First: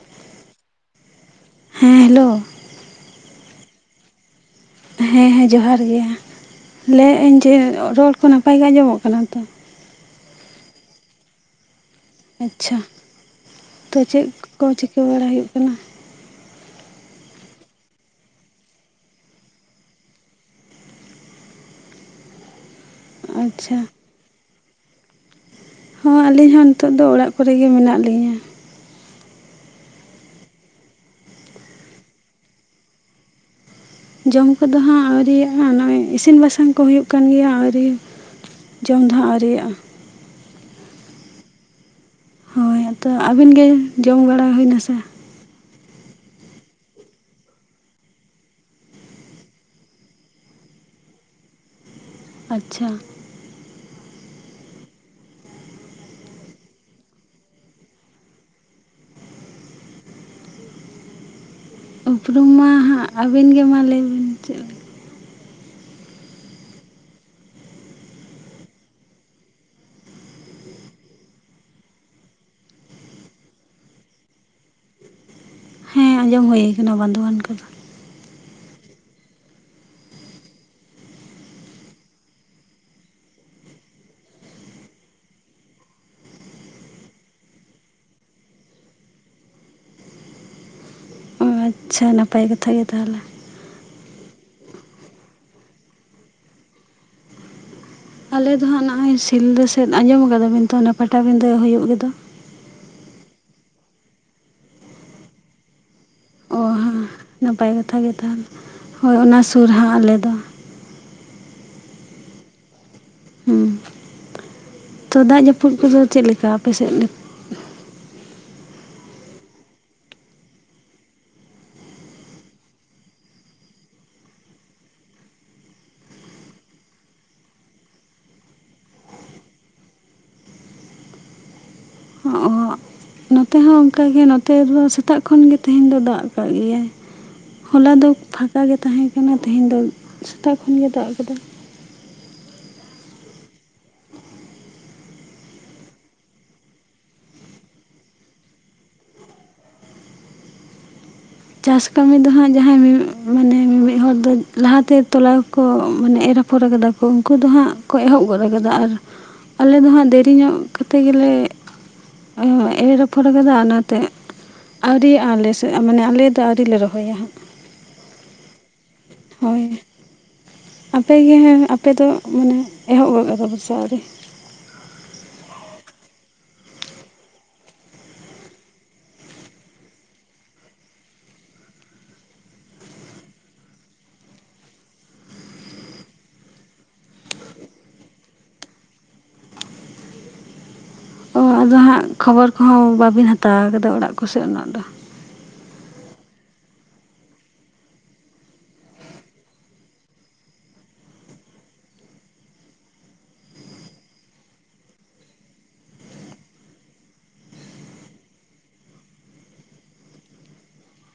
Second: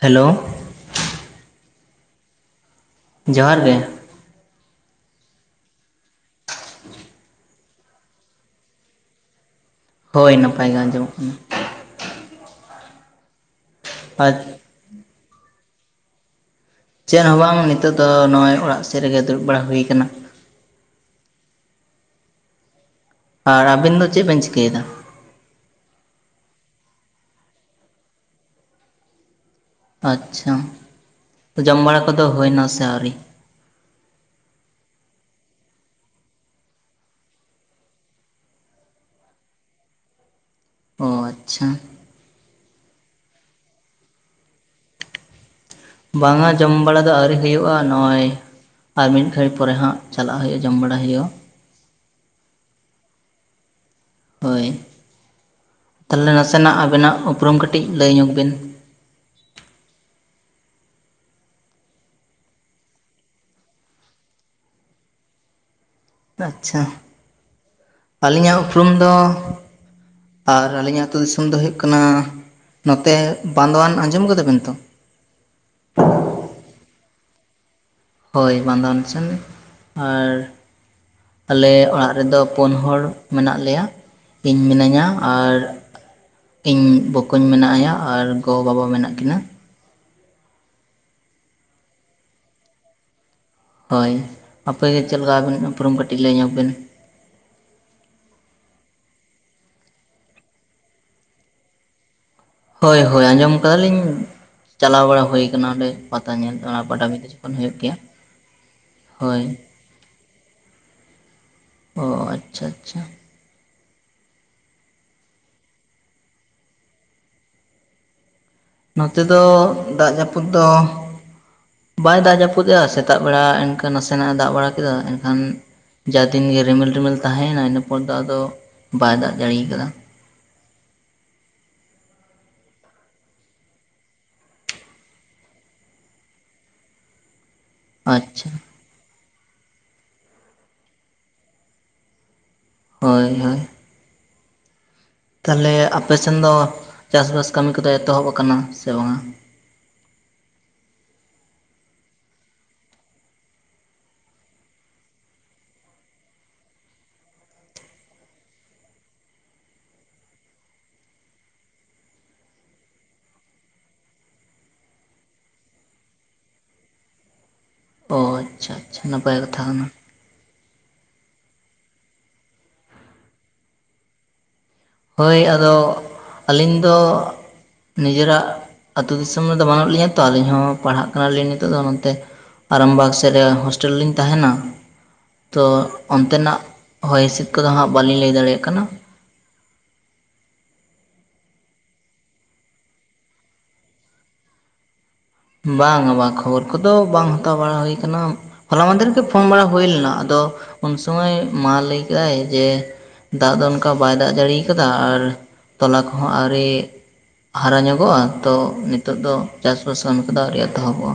Hello ᱦᱮᱸ hello ᱡᱚᱦᱟᱨ ᱜᱮ ᱦᱮᱸ ᱦᱮᱸ ᱡᱚᱦᱟᱨ ᱜᱮ ᱞᱟᱹᱭᱮᱫ ᱟᱹᱧ ᱡᱮ ᱨᱚᱲ ᱠᱚ ᱱᱟᱯᱟᱭ ᱜᱮ ᱟᱸᱡᱚᱢᱚᱜ ᱠᱟᱱᱟ ᱛᱚ ᱦᱳᱭ ᱱᱟᱯᱟᱭ ᱜᱮ ᱟᱸᱡᱚᱢᱚᱜ ᱠᱟᱱᱟ ᱟᱪᱪᱷᱟ ᱛᱚ ᱪᱮᱫ ᱟᱨ ᱠᱚ ᱪᱤᱠᱟ. ᱵᱟᱲᱟ ᱦᱩᱭᱩᱜ ᱠᱟᱱᱟ ᱪᱮᱫ ᱦᱚᱸ ᱵᱟᱝ ᱱᱤᱛᱚᱜ ᱫᱚ ᱱᱚᱜᱼᱚᱭ ᱚᱲᱟᱜ ᱥᱮᱫ ᱨᱮᱜᱮ ᱫᱩᱲᱩᱵ ᱵᱟᱲᱟ ᱦᱩᱭ ᱠᱟᱱᱟ ᱟᱨ ᱟᱪᱪᱷᱟ ᱟᱵᱮᱱ ᱫᱚ ᱪᱮᱫ ᱵᱮᱱ ᱪᱤᱠᱟᱹᱭ ᱫᱟ ᱦᱚᱸ ᱟᱹᱞᱤᱧ ᱦᱚᱸ ᱱᱤᱛᱚᱜ ᱫᱚ ᱚᱲᱟᱜ ᱠᱚᱨᱮ ᱜᱮ ᱢᱮᱱᱟᱜ ᱞᱤᱧᱟᱹ ᱟᱪᱪᱷᱟ ᱡᱚᱢ ᱵᱟᱲᱟ ᱠᱚᱫᱚ ᱦᱩᱭᱮᱱᱟ ᱥᱮ ᱟᱹᱣᱨᱤ ᱡᱚᱢ ᱠᱚᱫᱚ ᱦᱟᱸᱜ ᱟᱹᱣᱨᱤᱭᱟᱜ ᱱᱚᱜᱼᱚᱭ ᱤᱥᱤᱱ ᱵᱟᱥᱟᱝ ᱠᱚ ᱦᱩᱭᱩᱜ ᱠᱟᱱ ᱜᱮᱭᱟ ᱟᱹᱣᱨᱤ ᱡᱚᱢ ᱫᱚ ᱦᱟᱸᱜ ᱟᱹᱣᱨᱤᱭᱟᱜᱼᱟ ᱚ ᱟᱪᱪᱷᱟ ᱦᱳᱭ ᱟᱫᱚ ᱟᱹᱵᱤᱱ ᱜᱮ ᱡᱚᱢ ᱵᱟᱲᱟ ᱦᱩᱭᱮᱱᱟ ᱥᱮ ᱵᱟᱝᱟ ᱡᱚᱢ ᱵᱟᱲᱟ ᱫᱚ ᱟᱹᱣᱨᱤ ᱦᱩᱭᱩᱜᱼᱟ ᱱᱚᱜᱼᱚᱭ ᱟᱨ ᱢᱤᱫ ᱜᱷᱟᱹᱲᱤᱡ ᱯᱚᱨᱮ ᱦᱟᱸᱜ ᱪᱟᱞᱟᱜ ᱦᱩᱭᱩᱜᱼᱟ ᱡᱚᱢ ᱵᱟᱲᱟ ᱦᱳᱭᱳᱜᱼᱟ ᱟᱪᱪᱷᱟ ᱦᱳᱭ ᱛᱟᱦᱚᱞᱮ ᱱᱟᱥᱮᱱᱟᱜ ᱟᱵᱮᱱᱟᱜ ᱩᱯᱨᱩᱢ ᱠᱟᱹᱴᱤᱡ ᱞᱟᱹᱭ ᱧᱚᱜ ᱵᱮᱱ ᱩᱯᱨᱩᱢ ᱢᱟ ᱦᱟᱸᱜ ᱟᱹᱵᱤᱱ ᱜᱮ ᱢᱟ ᱞᱟᱹᱭ ᱵᱮᱱ ᱟᱪᱪᱷᱟ ᱟᱹᱞᱤᱧᱟᱜ ᱩᱯᱨᱩᱢ ᱫᱚ ᱟᱨ ᱟᱹᱞᱤᱧ ᱟᱛᱳ ᱫᱤᱥᱚᱢ ᱫᱚ ᱦᱩᱭᱩᱜ ᱠᱟᱱᱟ ᱱᱚᱛᱮ ᱵᱟᱸᱫᱽᱣᱟᱱ ᱟᱸᱡᱚᱢ ᱟᱠᱟᱫᱟ ᱵᱮᱱ ᱛᱚ ᱦᱮᱸ ᱟᱸᱡᱚᱢ ᱦᱩᱭ ᱟᱠᱟᱱᱟ ᱵᱟᱱᱫᱷᱚᱣᱟᱱ ᱠᱚᱫᱚ ᱦᱳᱭ ᱵᱟᱸᱫᱽᱣᱟᱱ ᱥᱮᱱ ᱟᱨ ᱟᱞᱮ ᱚᱲᱟᱜ ᱨᱮᱫᱚ ᱯᱩᱱ ᱦᱚᱲ ᱢᱮᱱᱟᱜ ᱞᱮᱭᱟ ᱤᱧ ᱢᱤᱱᱟᱹᱧᱟ ᱟᱨ ᱤᱧ ᱵᱚᱠᱚᱧ ᱢᱮᱱᱟᱭᱟ ᱟᱨ ᱜᱚ ᱵᱟᱵᱟ ᱢᱮᱱᱟᱜ ᱠᱤᱱᱟ ᱟᱪᱷᱟ ᱱᱟᱯᱟᱭ ᱠᱟᱛᱷᱟ ᱜᱮ ᱛᱟᱦᱮᱞᱮ ᱦᱳᱭ ᱟᱯᱮᱜᱮ ᱪᱮᱫ ᱞᱮᱠᱟ ᱟᱵᱤᱱ ᱩᱯᱨᱩᱢ ᱠᱟᱹᱴᱤᱡ ᱞᱟᱹᱭ ᱧᱚᱜᱵᱤᱱ ᱟᱞᱮ ᱫᱚ ᱦᱟᱸᱜ ᱱᱚᱜᱼᱚᱭ ᱥᱤᱞᱫᱟᱹ ᱥᱮᱫ ᱟᱸᱡᱚᱢ ᱟᱠᱟᱫᱟᱵᱤᱱ ᱛᱚ ᱚᱱᱟ ᱯᱟᱴᱟᱵᱤᱸᱫᱟᱹ ᱦᱩᱭᱩᱜ ᱜᱮᱫᱚ ᱦᱳᱭ ᱦᱳᱭ ᱟᱸᱡᱚᱢ ᱟᱠᱟᱫᱟᱞᱤᱧ ᱪᱟᱞᱟᱣ ᱵᱟᱲᱟ ᱦᱳᱭ ᱟᱠᱟᱱᱟ ᱚᱸᱰᱮ ᱯᱟᱛᱟ ᱧᱮᱞ ᱚ ᱚᱱᱟ ᱯᱟᱴᱟ ᱦᱮᱸ ᱵᱤ ᱱᱟᱯᱟᱭ ᱠᱟᱛᱷᱟᱜᱮ ᱛᱟᱦᱞᱮ ᱦᱳᱭ ᱚᱱᱟ ᱥᱩᱨ ᱦᱟᱸᱜ ᱟᱞᱮᱫᱚ ᱚᱻ ᱟᱪᱪᱷᱟ ᱟᱪᱪᱷᱟ ᱦᱮᱸ ᱛᱚ ᱫᱟᱜ ᱡᱟᱹᱯᱩᱫ ᱠᱚᱫᱚ ᱪᱮᱫ ᱞᱮᱠᱟ ᱟᱯᱮᱥᱮᱫ ᱱᱚᱛᱮ ᱫᱚ ᱫᱟᱜ ᱡᱟᱹᱯᱩᱫ ᱫᱚ ᱵᱟᱭ ᱫᱟᱜ ᱡᱟᱹᱯᱩᱫᱼᱮᱫᱟ ᱥᱮᱛᱟᱜ ᱵᱮᱲᱟ ᱮᱱᱠᱟ ᱱᱟᱥᱮᱱᱟᱜᱼ ᱮ ᱫᱟᱜ ᱵᱟᱲᱟ ᱠᱮᱫᱟ ᱮᱱᱠᱷᱟᱱ ᱡᱟ ᱫᱤᱱ ᱜᱮ ᱨᱤᱢᱤᱞ ᱨᱤᱢᱤᱞ ᱛᱟᱦᱮᱸᱭᱮᱱᱟ ᱤᱱᱟᱹ ᱯᱚᱨ ᱫᱚ ᱟᱫᱚ ᱵᱟᱭ ᱫᱟᱜ ᱡᱟᱲᱤ ᱟᱠᱟᱫᱟ ᱚ ᱱᱚᱛᱮ ᱦᱚᱸ ᱚᱱᱠᱟ ᱜᱮ ᱱᱚᱛᱮ ᱫᱚ ᱥᱮᱛᱟᱜ ᱠᱷᱚᱱ ᱜᱮ ᱛᱮᱦᱮᱧ ᱫᱚ ᱫᱟᱜ ᱟᱠᱟᱫ ᱜᱮᱭᱟᱭ ᱦᱚᱞᱟ ᱫᱚ ᱟᱪᱪᱷᱟ ᱯᱷᱟᱸᱠᱟ ᱜᱮ ᱛᱟᱦᱮᱸ ᱠᱟᱱᱟ ᱛᱮᱦᱮᱧ ᱫᱚ ᱥᱮᱛᱟᱜ ᱠᱷᱚᱱ ᱜᱮ ᱫᱟᱜ ᱟᱠᱟᱫᱟ ᱦᱳᱭ ᱦᱳᱭ ᱛᱟᱦᱮᱞᱮ ᱟᱯᱮᱥᱮᱱ ᱫᱚ ᱪᱟᱥ ᱵᱟᱥ ᱠᱟᱹᱢᱤ ᱠᱚᱫᱚ ᱮᱛᱚᱦᱚᱵ ᱟᱠᱟᱱᱟ ᱥᱮ ᱵᱟᱝᱟ ᱪᱟᱥ ᱠᱟᱹᱢᱤ ᱫᱚ ᱦᱟᱸᱜ ᱡᱟᱦᱟᱸᱭ ᱢᱤ ᱢᱟᱱᱮ ᱢᱤᱢᱤᱫ ᱦᱚᱲ ᱫᱚ ᱞᱟᱦᱟᱛᱮ ᱛᱚᱞᱟᱣᱠᱚ ᱢᱟᱱᱮ ᱮᱨ ᱟᱯᱷᱚᱨ ᱟᱠᱟᱫᱟ ᱩᱱᱠᱩ ᱫᱚ ᱦᱟᱸᱜ ᱠᱚ ᱮᱦᱚᱵ ᱜᱚᱫ ᱠᱟᱫᱟ ᱟᱨ ᱟᱞᱮ ᱫᱚ ᱦᱟᱸᱜ ᱫᱮᱨᱤ ᱧᱚᱜ ᱠᱟᱛᱮᱫ ᱜᱮᱞᱮ ᱮᱨ ᱟᱯᱷᱚᱨ ᱠᱟᱫᱟ ᱚᱱᱟᱛᱮ ᱟᱹᱣᱨᱤ ᱟᱞᱮᱥᱮᱫ ᱢᱟᱱᱮ ᱟᱞᱮ ᱟᱹᱣᱨᱤ ᱞᱮ ᱨᱚᱦᱚᱭᱟ ᱦᱟᱸᱜ ᱚ ᱟᱪᱪᱷᱟ ᱟᱪᱪᱷᱟ ᱱᱟᱯᱟᱭ ᱠᱟᱛᱷᱟ ᱦᱳᱭ ᱠᱟᱱᱟ ᱟᱯ ᱜᱮ ᱦᱮᱸ ᱟᱯᱮ ᱫᱚ ᱢᱟᱱᱮ ᱮᱦᱚᱵ ᱜᱚᱫ ᱠᱟᱫᱟ ᱯᱮᱥᱮ ᱟᱹᱣᱨᱤ ᱦᱳᱭ ᱟᱫᱚ ᱟᱹᱞᱤᱧ ᱫᱚ ᱱᱤᱡᱮᱨᱟᱜ ᱟᱹᱛᱩ ᱫᱤᱥᱚᱢ ᱨᱮᱫᱚ ᱵᱟᱹᱱᱩᱜ ᱞᱤᱧᱟ ᱛᱚ ᱟᱹᱞᱤᱧ ᱦᱚᱸ ᱯᱟᱲᱦᱟᱜ ᱠᱟᱱᱟᱞᱤᱧ ᱱᱤᱛᱚᱜ ᱫᱚ ᱱᱛᱮ ᱟᱨᱟᱢᱵᱟᱜᱽ ᱥᱮᱫ ᱨᱮ ᱦᱳᱥᱴᱮᱞ ᱨᱮ ᱞᱤᱧ ᱛᱟᱦᱮᱱᱟ ᱛᱚ ᱚᱱᱛᱮᱱᱟᱜ ᱦᱚᱭ ᱦᱤᱸᱥᱤᱫ ᱠᱚᱫᱚ ᱦᱟᱸᱜ ᱵᱟᱹᱞᱤᱧ ᱞᱟᱹᱭ ᱫᱟᱲᱮᱭᱟᱜ ᱠᱟᱱᱟ ᱚ ᱟᱫᱚ ᱦᱟᱸᱜ ᱠᱷᱚᱵᱚᱨ ᱠᱚᱦᱚᱸ ᱵᱟᱵᱤᱱ ᱦᱟᱛᱟᱣ ᱟᱠᱟᱫᱟ ᱚᱲᱟᱜ ᱠᱚᱥᱮᱫ ᱩᱱᱟᱹᱜ ᱫᱚ ᱵᱟᱝᱟ ᱵᱟᱝ ᱠᱷᱚᱵᱚᱨ ᱠᱚᱫᱚ ᱵᱟᱝ ᱦᱟᱛᱟᱣ ᱵᱟᱲᱟ ᱦᱩᱭ ᱟᱠᱟᱱᱟ ᱦᱚᱞᱟ ᱢᱟᱦᱫᱷᱮᱨᱜᱮ ᱯᱷᱳᱱ ᱵᱟᱲᱟ ᱦᱩᱭ ᱞᱮᱱᱟ ᱟᱫᱚ ᱩᱱ ᱥᱚᱢᱚᱭ ᱢᱟ ᱞᱟᱹᱭ ᱠᱮᱫᱟᱭ ᱡᱮ ᱫᱟᱜ ᱫᱚ ᱚᱱᱠᱟ ᱵᱟᱭ ᱫᱟᱜ ᱡᱟᱲᱤᱭᱟ ᱟᱠᱟᱫᱟ ᱟᱨ ᱛᱚᱞᱟ ᱠᱚᱦᱚᱸ ᱟᱹᱣᱨᱤ ᱦᱟᱨᱟ ᱧᱚᱜᱚᱜᱼᱟ ᱛᱚ ᱱᱤᱛᱚᱜ ᱫᱚ ᱪᱟᱥᱵᱟᱥ ᱠᱟᱹᱢᱤ ᱠᱟ ᱮᱛᱚᱦᱚᱵᱚᱜᱼᱟ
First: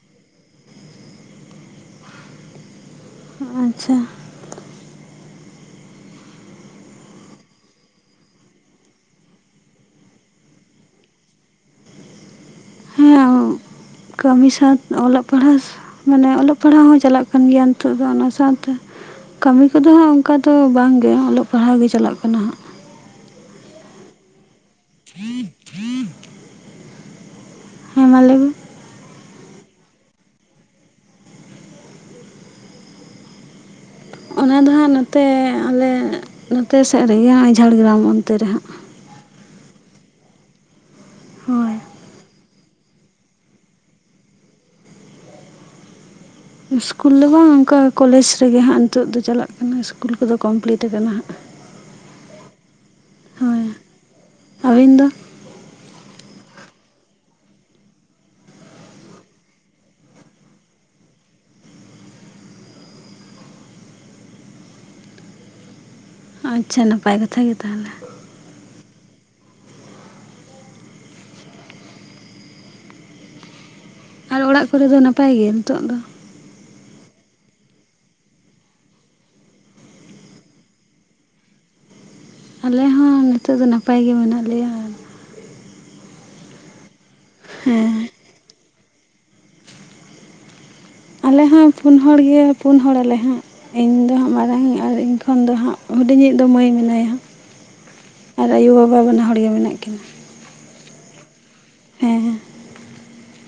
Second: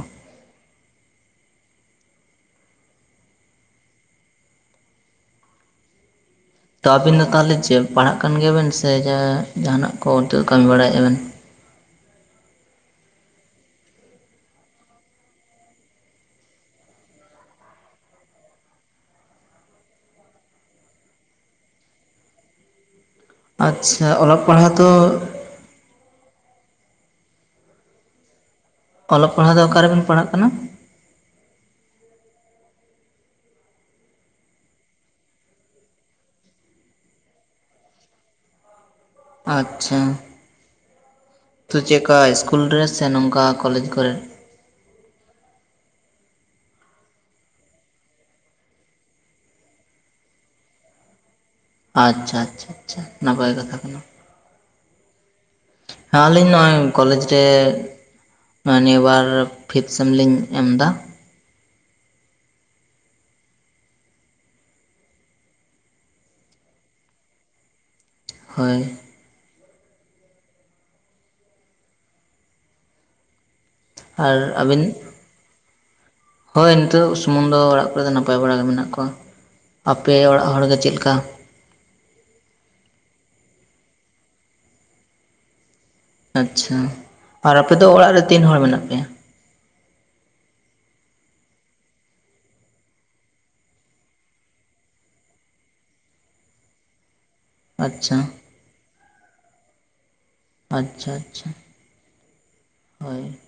ᱟᱪᱪᱷᱟ ᱛᱚ ᱟᱵᱤᱱ ᱫᱚ ᱛᱟᱦᱚᱞᱮ ᱪᱮᱫ ᱯᱟᱲᱦᱟᱣᱜ ᱠᱟᱱ ᱜᱮᱭᱟᱵᱤᱱ ᱥᱮ ᱡᱟᱦᱟᱱᱟᱜ ᱠᱚ ᱠᱟᱹᱢᱤ ᱵᱟᱲᱟᱭᱮᱫᱼᱟ ᱵᱤᱱ ᱦᱮᱸ ᱠᱟᱹᱢᱤ ᱥᱟᱶ ᱚᱞᱚᱜ ᱯᱟᱲᱦᱟᱣ ᱢᱟᱱᱮ ᱚᱞᱚᱜ ᱯᱟᱲᱦᱟᱣ ᱦᱚᱸ ᱪᱟᱞᱟᱜ ᱠᱟᱱ ᱜᱮᱭᱟ ᱱᱤᱛᱚᱜ ᱫᱚ ᱚᱱᱟ ᱥᱟᱶᱛᱮ ᱠᱟᱹᱢᱤ ᱠᱚᱫᱚ ᱦᱟᱸᱜ ᱚᱱᱠᱟ ᱫᱚ ᱵᱟᱝ ᱜᱮ ᱚᱞᱚᱜ ᱯᱟᱲᱦᱟᱣ ᱜᱮ ᱪᱟᱞᱟᱜ ᱠᱟᱱᱟ ᱦᱟᱸᱜ ᱟᱪᱷᱟ ᱚᱞᱚᱜ ᱯᱟᱲᱦᱟᱣ ᱛᱚ ᱯᱷᱨᱤ [unintelligible] ᱦᱮᱸ ᱢᱟ ᱞᱟᱹᱭ ᱢᱮ ᱚᱞᱚᱜ ᱯᱟᱲᱦᱟᱣ ᱫᱚ ᱚᱠᱟ ᱨᱮᱵᱤᱱ ᱯᱟᱲᱦᱟᱜ ᱠᱟᱱᱟ ᱚᱱᱟ ᱫᱚ ᱦᱟᱸᱜ ᱱᱚᱛᱮ ᱟᱞᱮ ᱱᱚᱛᱮ ᱥᱮᱫ ᱨᱮᱜᱮ ᱱᱚᱜᱚᱭ ᱡᱷᱟᱲᱜᱨᱟᱢ ᱚᱱᱛᱮ ᱨᱮ ᱦᱟᱸ ᱟᱪᱷᱟ ᱦᱳᱭ ᱛᱚ ᱪᱮᱫ ᱞᱮᱠᱟ ᱤᱥᱠᱩᱞ ᱨᱮ ᱥᱮ ᱱᱚᱝᱠᱟ ᱠᱚᱞᱮᱡᱽ ᱠᱚᱨᱮ ᱤᱥᱠᱩᱞ ᱫᱚ ᱵᱟᱝ ᱚᱱᱠᱟ ᱠᱚᱞᱮᱡᱽ ᱨᱮᱜᱮ ᱦᱟᱸᱜ ᱱᱤᱛᱚᱜ ᱫᱚ ᱪᱟᱞᱟᱜ ᱠᱟᱱᱟ ᱤᱥᱠᱩᱞ ᱠᱚᱫᱚ ᱠᱚᱢᱯᱞᱤᱴ ᱟᱠᱟᱱᱟ ᱦᱟᱸᱜ ᱟᱪᱪᱷᱟ ᱟᱪᱷᱟᱷᱟ ᱱᱟᱯᱟᱭ ᱦᱳᱭ ᱠᱟᱛᱷᱟ ᱠᱟᱱᱟ ᱟᱹᱵᱤᱱ ᱫᱚ ᱦᱮᱸ ᱟᱹᱞᱤᱧ ᱱᱚᱜᱼᱚᱭ ᱠᱚᱞᱮᱡᱽ ᱨᱮ ᱢᱟᱱᱮ ᱵᱟᱨ ᱯᱷᱤᱥ ᱥᱮᱢ ᱞᱤᱧ ᱮᱢ ᱮᱫᱟ ᱟᱪᱪᱷᱟ ᱱᱟᱯᱟᱭ ᱠᱟᱛᱷᱟ ᱜᱮ ᱛᱟᱦᱚᱞᱮ ᱦᱳᱭ ᱟᱨ ᱟ, ᱚᱲᱟᱜ ᱵᱤ ᱠᱚᱨᱮ ᱫᱚ ᱱᱟᱯᱟᱭ ᱜᱮ ᱱᱤᱛᱚᱜ ᱫᱚ ᱦᱳᱭ ᱱᱤᱛᱚᱜ ᱥᱩᱢᱩᱝ ᱫᱚ ᱚᱲᱟᱜ ᱠᱚᱨᱮ ᱫᱚ ᱱᱟᱯᱟᱭ ᱵᱟᱲᱟᱜ ᱜᱮ ᱢᱮᱱᱟᱜ ᱠᱚᱣᱟ ᱟᱯᱮ ᱚᱲᱟᱜ ᱦᱚᱲ ᱜᱮ ᱪᱮᱫ ᱞᱮᱠᱟ ᱟᱞᱮ ᱦᱚᱸ ᱱᱤᱛᱚᱜ ᱫᱚ ᱱᱟᱯᱟᱭ ᱜᱮ ᱢᱮᱱᱟᱜ ᱞᱮᱭᱟ ᱟᱪᱪᱷᱟ ᱟᱨ ᱟᱯᱮ ᱫᱚ ᱦᱮᱸ ᱚᱲᱟᱜ ᱨᱮ ᱛᱤᱱ ᱦᱚᱲ ᱢᱮᱱᱟᱜ ᱯᱮᱭᱟ ᱟᱞᱮ ᱦᱚᱸ ᱯᱩᱱ ᱦᱚᱲ ᱜᱮ ᱯᱩᱱ ᱦᱚᱲᱟᱞᱮ ᱦᱟᱸᱜ ᱤᱧ ᱫᱚ ᱦᱟᱸᱜ ᱢᱟᱨᱟᱝ ᱟᱨ ᱤᱧ ᱠᱷᱚᱱ ᱫᱚ ᱦᱟᱸᱜ ᱦᱩᱰᱤᱧᱤᱡ ᱫᱚ ᱢᱟᱹᱭ ᱢᱮᱱᱟᱭᱟ ᱟᱪᱪᱷᱟ ᱟᱨ ᱟᱭᱩᱼᱵᱟᱵᱟ ᱵᱟᱱᱟ ᱦᱚᱲ ᱜᱮ ᱢᱮᱱᱟᱜ ᱠᱤᱱᱟᱹ ᱟᱪᱪᱷᱟ ᱟᱪᱪᱷᱟ ᱦᱮᱸ ᱦᱮᱸ ᱦᱳᱭ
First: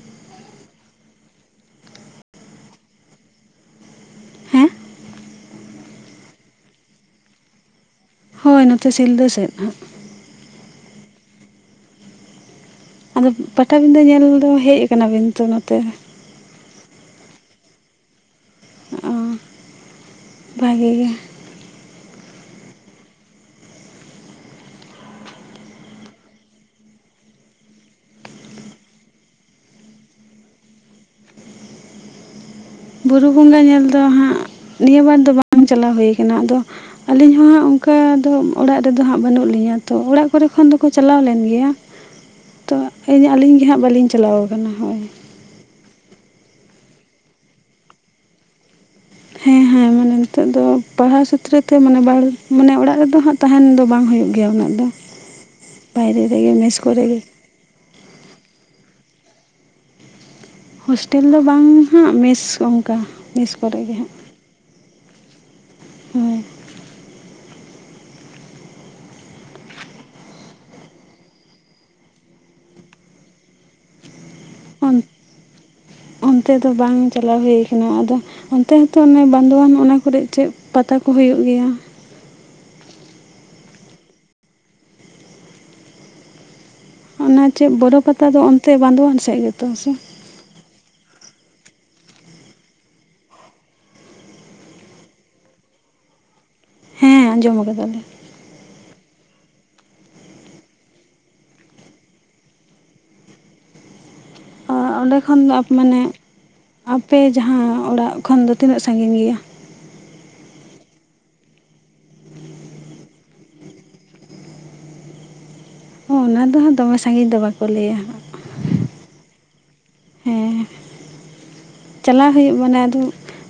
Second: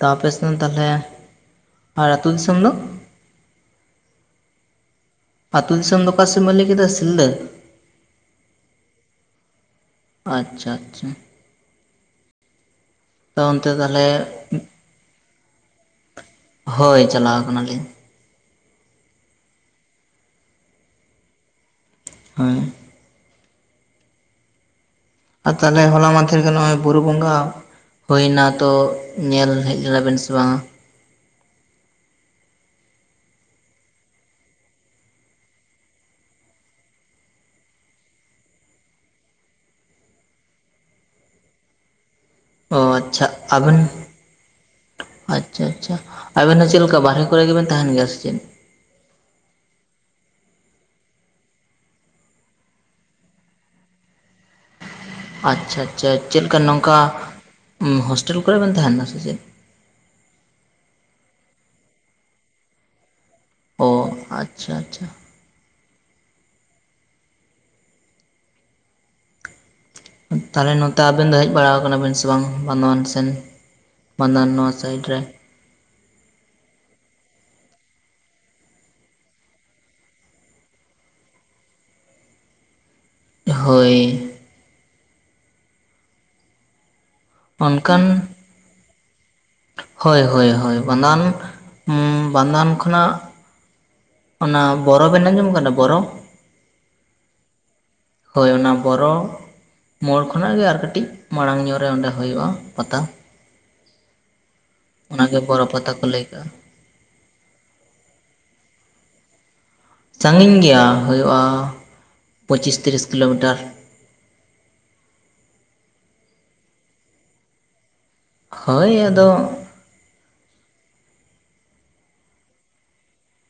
ᱛᱟᱯᱮᱥ ᱛᱟᱦᱚᱞᱮ ᱟᱨ ᱟᱹᱛᱩ ᱫᱤᱥᱚᱢ ᱫᱚ ᱦᱮᱸ ᱟᱹᱛᱩ ᱫᱤᱥᱚᱢ ᱫᱚ ᱚᱠᱟᱱ ᱥᱮᱫ ᱢᱟᱹᱞᱤᱠᱮᱫᱟ ᱥᱤᱞ ᱫᱟᱹ ᱦᱳᱭ ᱱᱚᱛᱮ ᱥᱤᱞᱫᱟᱹ ᱥᱮᱫ ᱟᱪᱪᱷᱟ ᱟᱪᱪᱷᱟ ᱟᱫᱚ ᱛᱚ ᱚᱱᱛᱮ ᱯᱟᱴᱟᱵᱤᱫᱟᱹ ᱛᱟᱦᱚᱞᱮ ᱧᱮᱞ ᱫᱚ ᱦᱮᱡ ᱟᱠᱟᱱᱟᱵᱤᱱ ᱛᱚ ᱱᱚᱛᱮ ᱦᱳᱭ ᱪᱟᱞᱟᱣ ᱠᱟᱱᱟᱞᱤᱧ ᱚ ᱵᱷᱟᱜᱮ ᱜᱮ ᱦᱳᱭ ᱟᱨ ᱛᱟᱦᱚᱞᱮ ᱦᱚᱞᱟ ᱢᱟᱫᱷᱮᱨ ᱜᱮ ᱱᱚᱜᱼᱚᱭ ᱵᱩᱨᱩ ᱵᱚᱸᱜᱟ ᱦᱩᱭ ᱱᱟ ᱛᱚ ᱧᱮᱞ ᱦᱮᱡ ᱞᱮᱱᱟᱵᱮᱱ ᱥᱮ ᱵᱟᱝᱟ ᱵᱩᱨᱩ ᱵᱚᱸᱜᱟ ᱧᱮᱞ ᱫᱚ ᱦᱟᱸᱜ ᱱᱤᱭᱟᱹ ᱵᱟᱨ ᱫᱚ ᱵᱟᱝ ᱪᱟᱞᱟᱣ ᱦᱩᱭᱩ ᱠᱟᱱᱟ ᱟᱫᱚ ᱟᱹᱞᱤᱧ ᱦᱚᱸ ᱦᱟᱸᱜ ᱚᱱᱠᱟ ᱫᱚ ᱚᱲᱟᱜ ᱨᱮᱫᱚ ᱦᱟᱸᱜ ᱵᱟᱹᱱᱩᱜ ᱞᱤᱧᱟᱹ ᱛᱚ ᱚᱲᱟᱜ ᱠᱚᱨᱮ ᱠᱷᱚᱱ ᱫᱚᱠᱚ ᱪᱟᱞᱟᱣ ᱞᱮᱱ ᱜᱮᱭᱟ [inaudible] ᱛᱚ ᱟᱪᱪᱷᱟ [unintelligible] ᱟᱹᱞᱤᱧ ᱜᱮ ᱟᱵᱮᱱ ᱦᱟᱸᱜ ᱵᱟᱹᱞᱤᱧ ᱪᱟᱞᱟᱣ ᱠᱟᱱᱟ ᱦᱳᱭ ᱟᱪᱪᱷᱟ ᱟᱪᱪᱷᱟ ᱟᱵᱮᱱ ᱦᱚᱸ ᱪᱮᱫ ᱞᱮᱠᱟ ᱵᱟᱨᱦᱮ ᱠᱚᱨᱮ ᱜᱮᱵᱮᱱ ᱛᱟᱦᱮᱱ ᱜᱮᱭᱟ ᱥᱮ ᱪᱮᱫ ᱦᱮᱸ ᱦᱮᱸ [unintelligible] [unintelligible] ᱱᱤᱛᱚᱜ ᱫᱚ ᱯᱟᱲᱦᱟᱣ ᱥᱩᱛᱨᱚ [unintelligible] ᱢᱟᱱᱮ ᱚᱲᱟᱜ ᱨᱮᱫᱚ ᱦᱟᱸᱜ ᱛᱟᱦᱮᱱ ᱫᱚ ᱵᱟᱝ ᱦᱩᱭᱩᱜ ᱜᱮᱭᱟ ᱩᱱᱟᱹᱜ ᱫᱚ ᱟᱪᱪᱷᱟ ᱟᱪᱪᱷᱟ ᱵᱟᱭᱨᱮ ᱪᱮᱫ ᱨᱮᱜᱮ ᱠᱟᱱ ᱢᱮᱥ ᱱᱚᱝᱠᱟ ᱠᱚᱨᱮ ᱜᱮ ᱦᱳᱥᱴᱮᱞ ᱠᱚᱨᱮ ᱵᱮᱱ ᱛᱟᱦᱮᱱᱟ ᱥᱮ ᱪᱮᱫ ᱦᱳᱥᱴᱮᱞ ᱫᱚ ᱵᱟᱝ ᱦᱟᱸᱜ ᱢᱮᱥ ᱚᱱᱠᱟ ᱢᱮᱥ ᱠᱚᱨᱮ ᱚ ᱜᱮ ᱦᱟᱸᱜ ᱟᱪᱪᱷᱟ ᱟᱪᱪᱷᱟ ᱦᱳᱭ ᱛᱟᱦᱚᱞᱮ ᱱᱚᱛᱮ ᱟᱵᱮᱱ ᱫᱚ ᱦᱮᱡ ᱵᱟᱲᱟ ᱟᱠᱟᱱᱟᱵᱤᱱ ᱥᱮ ᱵᱟᱝ ᱵᱟᱸᱫᱷᱣᱟᱱ ᱥᱮᱱ ᱵᱟᱸᱫᱷᱣᱟᱱ ᱱᱚᱣᱟ ᱚᱱ ᱥᱟᱭᱤᱴ ᱨᱮ ᱚᱱᱛᱮ ᱫᱚ ᱵᱟᱝ ᱪᱟᱞᱟᱣ ᱦᱩᱭᱩ ᱟᱠᱟᱱᱟ ᱟᱫᱚ ᱚᱱᱛᱮ ᱦᱚᱸᱛᱚ ᱚᱱᱮ ᱵᱟᱸᱫᱳᱣᱟᱱ ᱚᱱᱟ ᱠᱚᱨᱮ ᱪᱮᱫ ᱯᱟᱛᱟ ᱠᱚ ᱦᱩᱭᱩᱜ ᱜᱮᱭᱟ ᱦᱳᱭ ᱚᱱᱟ ᱪᱮᱫ ᱵᱚᱨᱚ ᱚᱱᱠᱟᱱ ᱯᱟᱛᱟ ᱫᱚ ᱚᱱᱛᱮ ᱵᱟᱱᱫᱳᱣᱟᱱ ᱥᱮᱫ ᱜᱮᱛᱚ ᱦᱮᱸᱥᱮ ᱦᱳᱭ ᱦᱳᱭ ᱦᱳᱭ ᱵᱟᱱᱫᱠᱣᱟᱱ ᱩᱸ ᱵᱟᱱᱫᱳᱣᱟᱱ ᱠᱷᱚᱱᱟᱜ ᱚᱱᱟ ᱵᱚᱨᱚ ᱵᱮᱱ ᱟᱸᱡᱚᱢ ᱠᱟᱫᱟ ᱵᱚᱨᱚ ᱦᱮᱸ ᱟᱸᱡᱚᱢ ᱠᱟᱫᱟᱞᱮ ᱦᱳᱭ ᱚᱱᱟ ᱵᱚᱨᱚ ᱢᱳᱲ ᱠᱷᱚᱱᱟᱜ ᱜᱮ ᱟᱨ ᱠᱟᱹᱴᱤᱡ ᱢᱟᱲᱟᱝ ᱧᱚᱜ ᱨᱮ ᱚᱸᱰᱮ ᱦᱳᱭᱳᱜᱼᱟ ᱯᱟᱛᱟ ᱚᱸᱰᱮ ᱚᱱᱟᱜᱮ ᱠᱷᱚᱱ ᱫᱚ ᱵᱚᱨᱚ ᱯᱟᱛᱟ ᱢᱟᱱᱮ ᱠᱚ ᱞᱟᱹᱭ ᱠᱟᱜ-ᱟ ᱟᱯᱮ ᱡᱟᱸᱦᱟ ᱚᱲᱟᱜ ᱠᱷᱚᱱ ᱫᱚ ᱛᱤᱱᱟᱹᱜ ᱥᱟᱺᱜᱤᱧ ᱜᱮᱭᱟ ᱥᱟᱺᱜᱤᱧ ᱜᱮᱭᱟ ᱦᱩᱭᱩᱜᱼᱟ ᱯᱚᱸᱪᱤᱥ ᱛᱤᱨᱤᱥ ᱠᱤᱞᱳᱢᱤᱴᱟᱨ ᱦᱮᱸ ᱚᱱᱟ ᱫᱚ ᱦᱟᱸᱜ ᱫᱚᱢᱮ ᱥᱟᱺᱜᱤᱧ ᱫᱚ ᱵᱟᱠᱚ ᱞᱟᱹᱭᱟ ᱦᱟᱸᱜ ᱦᱳᱭ ᱟᱫᱚ ᱦᱮᱸ ᱪᱟᱞᱟᱣ ᱦᱩᱭᱩᱜ ᱢᱟᱱᱮ ᱟᱫᱚ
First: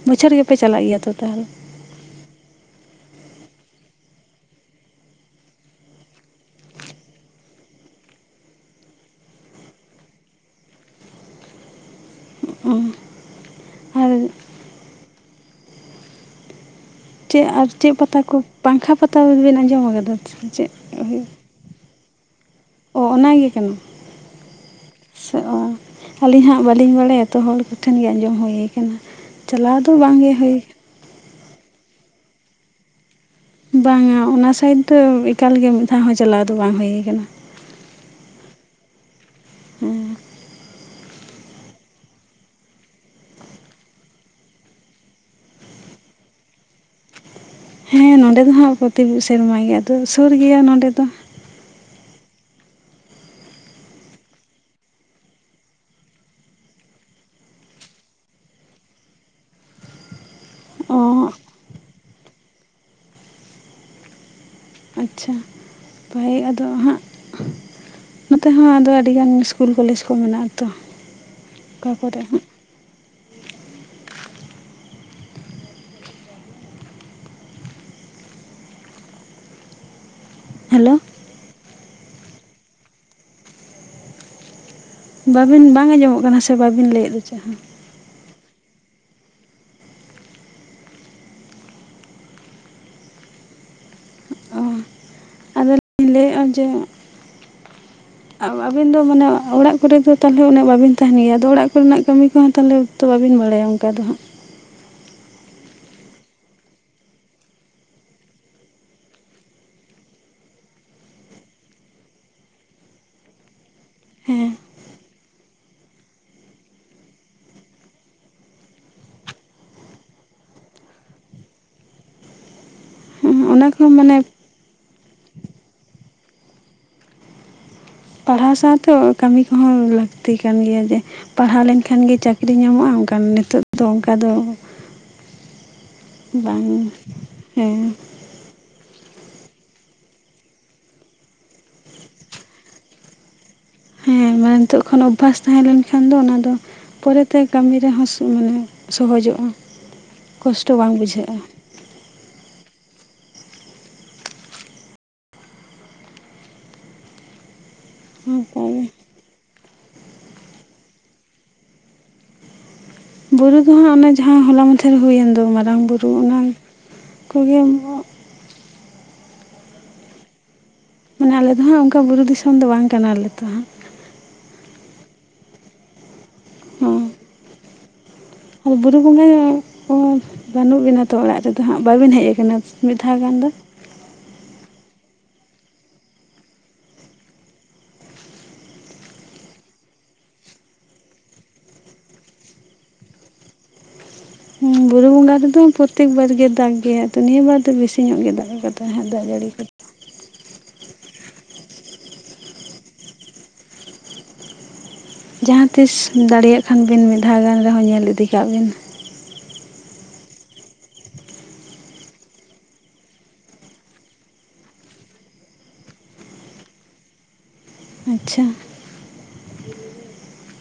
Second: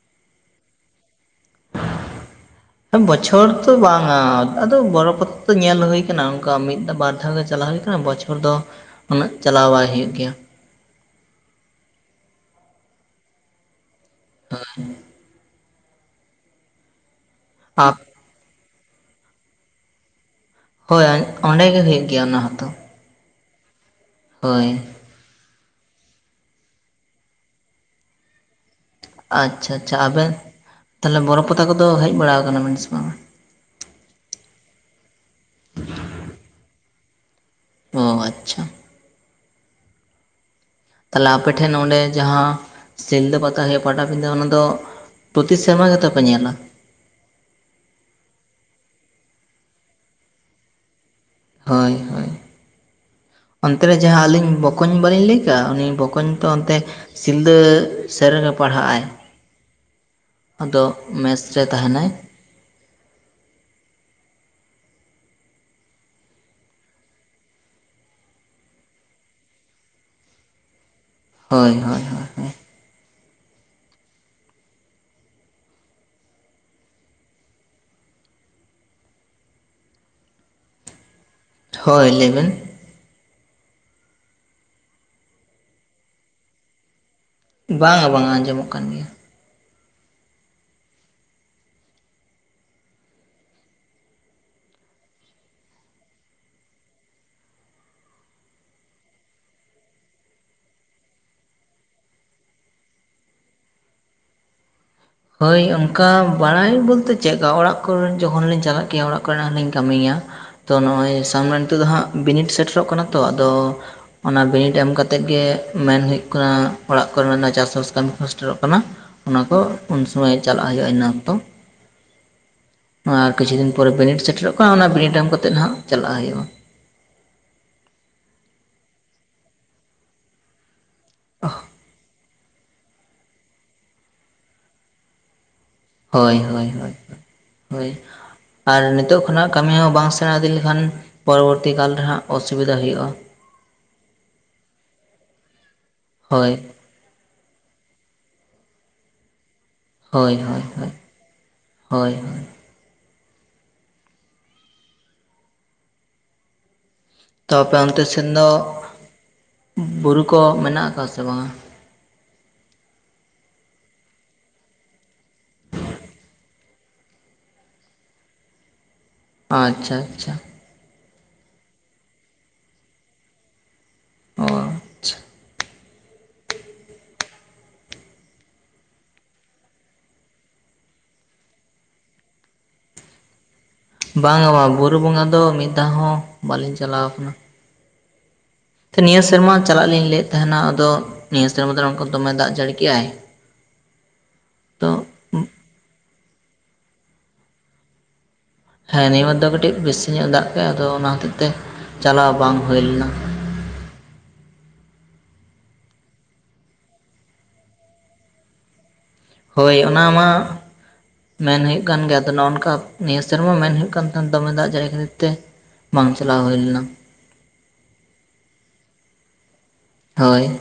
ᱵᱚᱪᱷᱚᱨ ᱜᱮᱯᱮ ᱪᱟᱞᱟᱜ ᱜᱮᱭᱟ ᱛᱚ ᱛᱟᱦᱞᱮ [inaudible] ᱵᱚᱪᱷᱚᱨ ᱛᱚ ᱵᱟᱝ-ᱟ ᱟᱫᱚ ᱵᱚᱨᱚ ᱯᱟᱛᱟ ᱫᱚ ᱧᱮᱞ ᱦᱩᱭ ᱠᱟᱱᱟ ᱚᱱᱠᱟ ᱢᱤᱫ ᱫᱷᱟᱣ ᱵᱟᱨ ᱫᱷᱟᱣ ᱜᱮ ᱪᱟᱞᱟᱣ ᱦᱩᱭ ᱠᱟᱱᱟ᱾ ᱵᱚᱪᱷᱚᱨ ᱫᱚ ᱩᱱᱟᱹᱜ ᱪᱟᱞᱟᱣ ᱵᱟᱭ ᱦᱩᱭᱩᱜ ᱜᱮᱭᱟ᱾ ᱦᱩᱸ ᱦᱳᱭ ᱪᱮᱫ ᱟᱨ ᱪᱮᱫ ᱯᱟᱛᱟ ᱠᱚ ᱯᱟᱝᱠᱷᱟ ᱯᱟᱛᱟ ᱵᱮᱱ ᱟᱸᱡᱚᱢ ᱟᱠᱟᱫᱟ ᱥᱮ ᱪᱮᱫ ᱦᱳᱭ ᱦᱩᱭᱩᱜ? ᱚᱸᱰᱮ ᱜᱮ ᱦᱩᱭᱩᱜ ᱜᱮᱭᱟ ᱚᱱᱟ ᱦᱚᱸᱛᱚ ᱚ ᱚᱱᱟ ᱜᱮ ᱠᱟᱱᱟ ᱦᱳᱭ ᱥᱮ ᱚ ᱟᱹᱞᱤᱧ ᱦᱟᱸᱜ ᱵᱟᱹᱞᱤᱧ ᱵᱟᱲᱟᱭᱟ ᱛᱚ ᱦᱚᱲ ᱠᱚ ᱴᱷᱮᱱ ᱜᱮ ᱟᱸᱡᱚᱢ ᱦᱩᱭ ᱠᱟᱱᱟ ᱪᱟᱞᱟᱹᱣ ᱫᱚ ᱵᱟᱝᱜᱮ ᱦᱩᱭ ᱠᱟ ᱛᱟᱞᱦᱮ ᱵᱚᱨᱚ ᱯᱟᱛᱟ ᱠᱚᱫᱚ ᱦᱮᱡ ᱵᱟᱲᱟ ᱠᱟᱱᱟ ᱵᱮᱱ ᱥᱮ ᱵᱟᱝᱟ ᱵᱟᱝᱟ ᱚᱱᱟ ᱥᱟᱭᱤᱰ ᱫᱚ ᱮᱠᱟᱞᱜᱮ ᱢᱤᱫ ᱫᱷᱟᱣ ᱦᱚᱸ ᱪᱟᱞᱟᱣ ᱫᱚ ᱵᱟᱝ ᱦᱩᱭ ᱠᱟᱱᱟ ᱚ ᱟᱪᱪᱷᱟ ᱦᱮᱸ ᱛᱟᱦᱚᱞᱮ ᱟᱯᱮ ᱴᱷᱮᱱ ᱚᱸᱰᱮ ᱡᱟᱦᱟᱸ ᱥᱤᱞᱫᱟᱹ ᱯᱟᱛᱟ ᱦᱩᱭᱩᱜᱼᱟ ᱯᱟᱴᱟᱵᱤᱸᱫᱟᱹ ᱚᱱᱟ ᱫᱚ ᱯᱨᱚᱛᱤ ᱥᱮᱨᱢᱟ ᱜᱮᱛᱚ ᱠᱚ ᱧᱮᱞᱟ᱾ ᱦᱮᱸ ᱱᱚᱰᱮ ᱫᱚ ᱦᱟᱸᱜ ᱯᱚᱛᱤ ᱥᱮᱨᱢᱟ ᱜᱮ ᱟᱫᱚ ᱥᱩᱨ ᱜᱮᱭᱟ ᱱᱚᱰᱮ ᱫᱚ᱾ ᱦᱳᱭ ᱦᱳᱭ ᱚᱱᱛᱮ ᱨᱮ ᱡᱟᱦᱟᱸ ᱟᱹᱞᱤᱧ ᱵᱚᱠᱚᱧ ᱵᱟᱞᱤᱧ ᱞᱟᱹᱭ ᱠᱟᱜᱼᱟ ᱩᱱᱤ ᱵᱚᱠᱚᱧ ᱛᱚ ᱚᱱᱛᱮ ᱥᱤᱞᱫᱟᱹ ᱥᱮᱨᱮᱜᱮ ᱯᱟᱲᱦᱟᱜᱼᱟᱭ ᱟᱫᱚ ᱚ ᱢᱮᱥ ᱨᱮ ᱛᱟᱦᱮᱱᱟᱭ᱾ ᱟᱪᱪᱷᱟ [unintelligible] ᱟᱫᱚ ᱦᱟᱸᱜ ᱱᱚᱛᱮ ᱦᱚᱸ ᱟᱫᱚ ᱟᱹᱰᱤ ᱜᱟᱱ ᱤᱥᱠᱩᱞ ᱠᱚᱞᱮᱡᱽ ᱠᱚ ᱢᱮᱱᱟᱜ ᱟᱛᱚ ᱦᱳᱭ ᱦᱳᱭ ᱦᱳᱭ ᱦᱳᱭ ᱦᱮᱞᱳ ᱦᱳᱭ ᱞᱟᱹᱭᱵᱮᱱ ᱵᱟᱵᱤᱱ ᱵᱟᱝ ᱟᱸᱡᱚᱢᱚᱜ ᱠᱟᱱᱟ ᱥᱮ ᱵᱟᱵᱤᱱ ᱞᱟᱹᱭᱮᱫ ᱫᱚ ᱪᱮᱫ ᱦᱚᱸ ᱵᱟᱝ-ᱟ ᱵᱟᱝ-ᱟ ᱟᱸᱡᱚᱢᱚᱜ ᱠᱟᱱ ᱜᱮᱭᱟ᱾ ᱚ ᱟᱫᱚᱞᱤᱧ ᱡᱮ ᱟᱹᱵᱤᱱ ᱫᱚ ᱢᱟᱱᱮ ᱚᱲᱟᱜ ᱠᱚᱨᱮ ᱫᱚ ᱛᱟᱦᱚᱞᱮ ᱩᱱᱟᱹᱜ ᱵᱟᱵᱤᱱ ᱛᱟᱦᱮᱱ ᱜᱮᱭᱟ ᱟᱫᱚ ᱚᱲᱟᱜ ᱠᱚᱨᱮᱱᱟᱜ ᱠᱟᱹᱢᱤ ᱠᱚᱦᱚᱸ ᱛᱟᱦᱞᱮ ᱛᱚ ᱵᱟᱹᱵᱤᱱ ᱵᱟᱲᱟᱭᱟ ᱚᱱᱠᱟ ᱫᱚ ᱦᱟᱸᱜ ᱦᱳᱭ ᱚᱱᱠᱟ ᱵᱟᱲᱟᱭ ᱵᱚᱞᱛᱮ ᱪᱮᱫ ᱚᱲᱟᱜ ᱠᱚᱨᱮ ᱡᱚᱠᱷᱚᱱ ᱞᱤᱧ ᱪᱟᱞᱟᱜ ᱜᱮᱭᱟ ᱚᱲᱟᱜ ᱠᱚᱨᱮᱱᱟᱜ ᱞᱤᱧ ᱠᱟᱹᱢᱤ ᱜᱮᱭᱟ ᱾ ᱛᱚ ᱱᱚᱜᱼᱚᱭ ᱥᱟᱢᱱᱮ ᱱᱤᱛᱳᱜ ᱫᱚ ᱦᱟᱸᱜ ᱵᱤᱱᱤᱰ ᱥᱮᱴᱮᱨᱚᱜ ᱠᱟᱱᱟ ᱛᱚ ᱟᱫᱚ ᱚᱱᱟ ᱦᱮᱸ ᱵᱤᱱᱤᱰ ᱮᱢ ᱠᱟᱛᱮᱫ ᱜᱮ ᱢᱮᱱ ᱦᱩᱭᱩᱜ ᱠᱟᱱᱟ ᱚᱲᱟᱜ ᱠᱚᱨᱮ ᱪᱟᱥᱵᱟᱥ ᱠᱟᱹᱢᱤ ᱠᱚ ᱥᱮᱥᱴᱮᱨᱚᱜ ᱠᱟᱱᱟ ᱚᱱᱟ ᱠᱚ ᱩᱱ ᱥᱚᱢᱟᱭ ᱪᱟᱞᱟᱜ ᱦᱩᱭᱩᱜᱼᱟ ᱤᱱᱟ ᱚᱠᱛᱚ ᱟᱨ ᱠᱤᱪᱷᱩ ᱚᱱᱟ ᱫᱤᱱ ᱯᱚᱨᱮ ᱠᱚᱦᱚᱸ ᱢᱟᱱᱮ ᱵᱤᱱᱤᱰ ᱥᱮᱴᱮᱨᱚᱜ ᱠᱟ ᱠᱟ ᱚᱱᱟ ᱵᱤᱱᱤᱰ ᱮᱢ ᱠᱟᱛᱮ ᱦᱟᱸᱜ ᱪᱟᱞᱟᱜ ᱦᱩᱭᱩᱜᱼᱟ᱾ ᱯᱟᱲᱦᱟᱣ ᱥᱟᱶᱛᱮ ᱠᱟᱹᱢᱤ ᱠᱚᱦᱚᱸ ᱞᱟᱹᱠᱛᱤ ᱠᱟᱱ ᱜᱮᱭᱟ ᱡᱮ ᱯᱟᱲᱦᱟᱣ ᱞᱮᱱᱠᱷᱟᱱ ᱜᱮ ᱪᱟᱹᱠ ᱠᱤᱨᱤ ᱧᱟᱢᱚᱜᱼᱟ ᱚᱱᱠᱟᱱ ᱱᱤᱛᱳᱜ ᱫᱚ ᱚᱱᱠᱟ ᱫᱚ ᱦᱳᱭ ᱵᱟᱝ ᱦᱳᱭ ᱦᱳᱭ ᱦᱮᱸ ᱦᱳᱭ ᱟᱨ ᱱᱤᱛᱳᱜ ᱠᱷᱚᱱᱟᱜ ᱠᱟᱹᱢᱤ ᱦᱚᱸ ᱵᱟᱝ ᱥᱮᱲᱟ ᱤᱫᱤ ᱞᱮᱠᱷᱟᱱ ᱯᱚᱨᱚᱵᱚᱨᱛᱤ ᱠᱟᱞ ᱨᱮ ᱦᱟᱸᱜ ᱚᱥᱩᱵᱤᱫᱷᱟᱟ ᱦᱩᱭᱩᱜᱼᱟ ᱦᱮᱸ ᱢᱟᱱᱮ ᱱᱤᱛᱳᱜ ᱠᱷᱚᱱ ᱚᱵᱷᱟᱥ ᱛᱟᱦᱮᱸ ᱞᱮᱱ ᱠᱷᱟᱱ ᱫᱚ ᱚᱱᱟ ᱫᱚ ᱦᱳᱭ ᱯᱚᱨᱮᱛ ᱛᱮ ᱠᱟᱹᱢᱤ ᱨᱮᱦᱚᱸ ᱢᱟᱱᱮ ᱥᱚᱦᱚᱡᱚᱜᱼᱟ ᱦᱳᱭ ᱦᱳᱭ ᱠᱚᱥᱴᱚ ᱦᱳᱭ ᱵᱟᱝ ᱵᱩᱡᱷᱟᱹᱜᱼᱟ ᱦᱳᱭ ᱦᱳᱭ ᱛᱚ ᱟᱯᱮ ᱚᱱᱛᱮ ᱥᱮᱱ ᱫᱚ ᱚᱱᱠᱟᱜᱮ ᱵᱩᱨᱩ ᱠᱚ ᱢᱮᱱᱟᱜ ᱟᱠᱟᱫ ᱥᱮ ᱵᱟᱝ-ᱟ᱾ ᱵᱩᱨᱩ ᱫᱚ ᱦᱟᱸᱜ ᱚᱱᱟ ᱡᱟᱦᱟᱸ ᱦᱚᱞᱟ ᱢᱟᱫᱷᱮᱨ ᱦᱩᱭᱮᱱ ᱫᱚ ᱢᱟᱨᱟᱝ ᱵᱩᱨᱩ ᱚᱱᱟ ᱠᱚᱜᱮ ᱵᱚ ᱟᱪᱪᱷᱟ ᱟᱪᱪᱷᱟ ᱢᱟᱱᱮ ᱟᱞᱮ ᱫᱚ ᱦᱟᱸᱜ ᱚᱱᱠᱟ ᱵᱩᱨᱩ ᱫᱤᱥᱚᱢ ᱫᱚ ᱵᱟᱝ ᱠᱟᱱᱟ ᱞᱮ ᱛᱚ ᱦᱟᱸᱜ ᱚ ᱟᱪᱪᱷᱟ ᱦᱚᱸ ᱵᱩᱨᱩ ᱵᱚᱸᱜᱟᱭᱟ ᱠᱚ ᱵᱟᱹᱱᱩᱜ ᱵᱤᱱᱟ ᱛᱚ ᱚᱲᱟᱜ ᱨᱮᱫᱚ ᱦᱟᱸᱜ ᱵᱟᱹᱵᱤᱱ ᱦᱮᱡ ᱟᱠᱟᱱᱟ ᱢᱤᱫ ᱫᱷᱟᱣ ᱜᱟᱱ ᱫᱚ ᱵᱟᱝ ᱟ ᱵᱟᱝ ᱵᱩᱨᱩ ᱵᱚᱸᱜᱟ ᱫᱚ ᱢᱤᱫ ᱫᱷᱟᱣ ᱦᱚᱸ ᱵᱟᱹᱞᱤᱧ ᱪᱟᱞᱟᱣ ᱟᱠᱟᱱᱟ ᱱᱤᱭᱟᱹ ᱥᱮᱨᱢᱟ ᱪᱟᱞᱟᱜ ᱞᱤᱧ ᱞᱟᱹᱭᱮᱫ ᱛᱟᱦᱮᱱᱟ ᱟᱫᱚ ᱱᱤᱭᱟᱹ ᱥᱮᱨᱢᱟ ᱫᱚ ᱫᱚᱢᱮ ᱫᱟᱜ ᱡᱟᱹᱲᱤᱼᱠᱮᱫᱟᱭ ᱵᱩᱨᱩ ᱵᱚᱸᱜᱟ ᱨᱮᱫᱚ ᱯᱨᱚᱛᱮᱠ ᱵᱟᱨ ᱜᱮ ᱫᱟᱜ ᱜᱮᱭᱟ ᱛᱚ ᱱᱤᱭᱟᱹ ᱵᱟᱨ ᱫᱚ ᱵᱤᱥᱤ ᱧᱚᱜ ᱜᱮ ᱫᱟᱜ ᱟᱠᱟᱫᱟ ᱦᱮᱸ ᱱᱤᱭᱟᱹ [unintelligible] ᱠᱟᱹᱴᱤᱡ ᱵᱮᱥᱤ ᱧᱚᱜ ᱫᱟᱜ ᱠᱮᱫ ᱟᱫᱚ ᱚᱱᱟ ᱦᱚᱛᱮᱡ ᱛᱮ ᱪᱟᱞᱟᱣ ᱵᱟᱝ ᱦᱩᱭ ᱞᱮᱱᱟ ᱡᱟᱦᱟᱸ ᱛᱤᱥ ᱫᱟᱲᱮᱭᱟᱜ ᱠᱷᱟᱱ ᱵᱤᱱ ᱢᱤᱫ ᱫᱷᱟᱣ ᱜᱟᱱ ᱨᱮᱦᱚᱸ ᱧᱮᱞ ᱤᱫᱤ ᱠᱟᱜ ᱵᱤᱱ ᱦᱳᱭ ᱚᱱᱟ ᱢᱟ ᱢᱮᱱ ᱦᱩᱭᱩᱜ ᱠᱟᱱ ᱜᱮᱭᱟ ᱟᱫᱚ ᱱᱚᱜ ᱱᱚᱝᱠᱟ ᱱᱤᱭᱟᱹ ᱥᱮᱨᱢᱟ ᱢᱮᱱ ᱦᱩᱭᱩᱜ ᱠᱟᱱ ᱛᱟᱦᱮᱸᱱᱟ ᱫᱚᱢᱮ ᱫᱟᱜ ᱡᱟᱹᱲᱤ ᱠᱷᱟᱹᱛᱤᱨ ᱛᱮ ᱵᱟᱝ ᱪᱟᱞᱟᱣ ᱦᱩᱭ ᱞᱮᱱᱟ᱾ ᱟᱪᱪᱷᱟ ᱦᱳᱭ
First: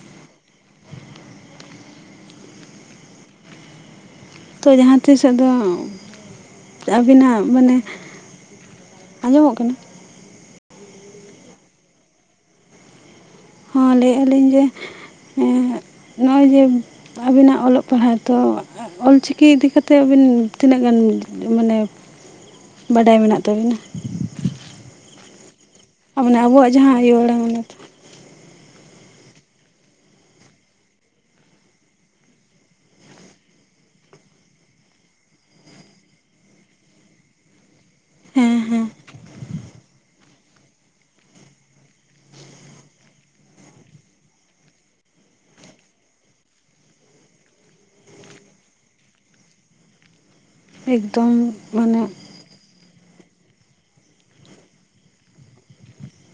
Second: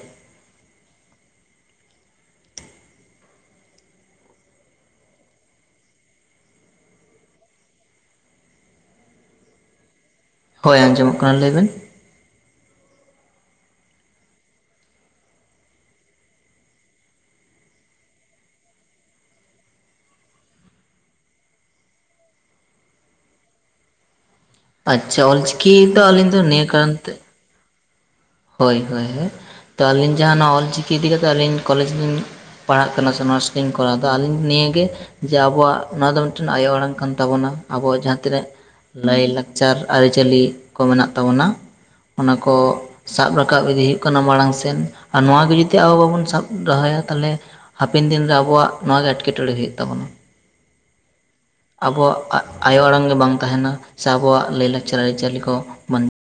ᱛᱚ ᱡᱟᱦᱟᱸ ᱛᱤᱥᱚᱜ ᱫᱚ ᱟᱹᱵᱤᱱᱟᱜ ᱢᱟᱱᱮ ᱟᱸᱡᱚᱢᱚᱜ ᱠᱟᱱᱟ ᱦᱳᱭ ᱟᱸᱡᱚᱢᱚᱜ ᱠᱟᱱᱟ ᱞᱟᱹᱭᱵᱮᱱ ᱦᱚᱸ ᱞᱟᱹᱭᱮᱜᱼᱟ ᱞᱤᱧ ᱡᱮ ᱱᱚᱼᱚᱭ ᱡᱮ ᱟᱵᱤᱱᱟᱜ ᱚᱞᱚᱜ ᱯᱟᱲᱦᱟ ᱛᱚ ᱚᱞ ᱪᱤᱠᱤ ᱤᱫᱤ ᱠᱟᱛᱮᱜ ᱟᱹᱵᱤᱱ ᱛᱤᱱᱟᱹᱜ ᱜᱟᱱ ᱢᱟᱱᱮ ᱵᱟᱰᱟᱭ ᱢᱮᱱᱟᱜ ᱛᱟᱵᱤᱱᱟ? ᱟᱪᱪᱷᱟ ᱚᱞ ᱪᱤᱠᱤ ᱫᱚ ᱟᱹᱞᱤᱧ ᱢᱟᱱᱮ ᱫᱚ ᱱᱤᱭᱟᱹ ᱟᱵᱚᱣᱟᱜ ᱠᱟᱨᱚᱱ ᱡᱟᱦᱟᱸ ᱛᱮ ᱤᱭᱟᱹ ᱦᱳᱭ ᱦᱳᱭ ᱦᱮ ᱛᱚ ᱟᱹᱞᱤᱧ ᱡᱟᱦᱟᱸ ᱱᱚ ᱚᱞ ᱪᱤᱠᱤ ᱤᱫᱤ ᱠᱟᱛᱮ ᱟᱹᱞᱤᱧ ᱠᱚᱞᱮᱡᱽ ᱞᱤᱧ ᱯᱟᱲᱟᱜ ᱠᱟᱱᱟ ᱥᱮ ᱚᱱᱟᱨᱥ ᱞᱤᱧ ᱠᱚᱨᱟᱣ ᱫᱟ ᱟᱹᱞᱤᱧ ᱱᱤᱭᱟᱹ ᱜᱮ ᱡᱮ ᱟᱵᱚᱣᱟᱜ ᱱᱚᱣᱟ ᱫᱚ ᱢᱤᱫᱴᱮᱱ ᱟᱭᱳ ᱟᱲᱟᱝ ᱠᱟᱱ ᱛᱟᱵᱚᱳᱱᱟ ᱟᱵᱚᱣᱟᱜ ᱡᱟᱦᱟᱸ ᱛᱤᱱᱟᱹᱜ ᱦᱮᱸ ᱦᱮᱸ ᱞᱟᱭᱞᱟᱠᱪᱟᱨ ᱟᱹᱨᱤᱪᱟᱹᱞᱤ ᱠᱚ ᱢᱮᱱᱟᱜ ᱛᱟᱵᱚᱱᱟ ᱚᱱᱟᱠᱚ ᱥᱟᱵ ᱨᱟᱠᱟᱵ ᱤᱫᱤ ᱦᱩᱭᱩᱜ ᱠᱟᱱᱟ ᱢᱟᱲᱟᱝ ᱥᱮᱱ ᱟᱨ ᱱᱚ ᱜᱮ ᱡᱩᱫᱤ ᱟᱵᱚ ᱵᱟᱵᱚᱱ ᱥᱟᱵ ᱫᱚᱦᱚᱭᱟ ᱛᱟᱦᱚᱞᱮ ᱦᱟᱯᱮᱱ ᱫᱤᱱ ᱨᱮ ᱟᱵᱚᱣᱟᱜ ᱱᱚᱣᱟ ᱜᱮ ᱮᱴᱠᱮᱴᱚᱬᱮ ᱦᱩᱭᱩᱜ ᱛᱟᱵᱚᱱᱟ ᱮᱠᱫᱚᱢ ᱢᱟᱱᱮ ᱟᱵᱚᱣᱟᱜ ᱟᱭᱳ ᱟᱲᱟᱝ ᱜᱮ ᱵᱟᱝ ᱛᱟᱦᱮᱱᱟ ᱥᱮ ᱟᱵᱚᱣᱟᱜ ᱞᱟᱹᱭ ᱞᱟᱠᱪᱟᱨ ᱟᱹᱨᱤᱪᱟᱹᱞᱤ ᱠᱚ ᱵᱚᱱ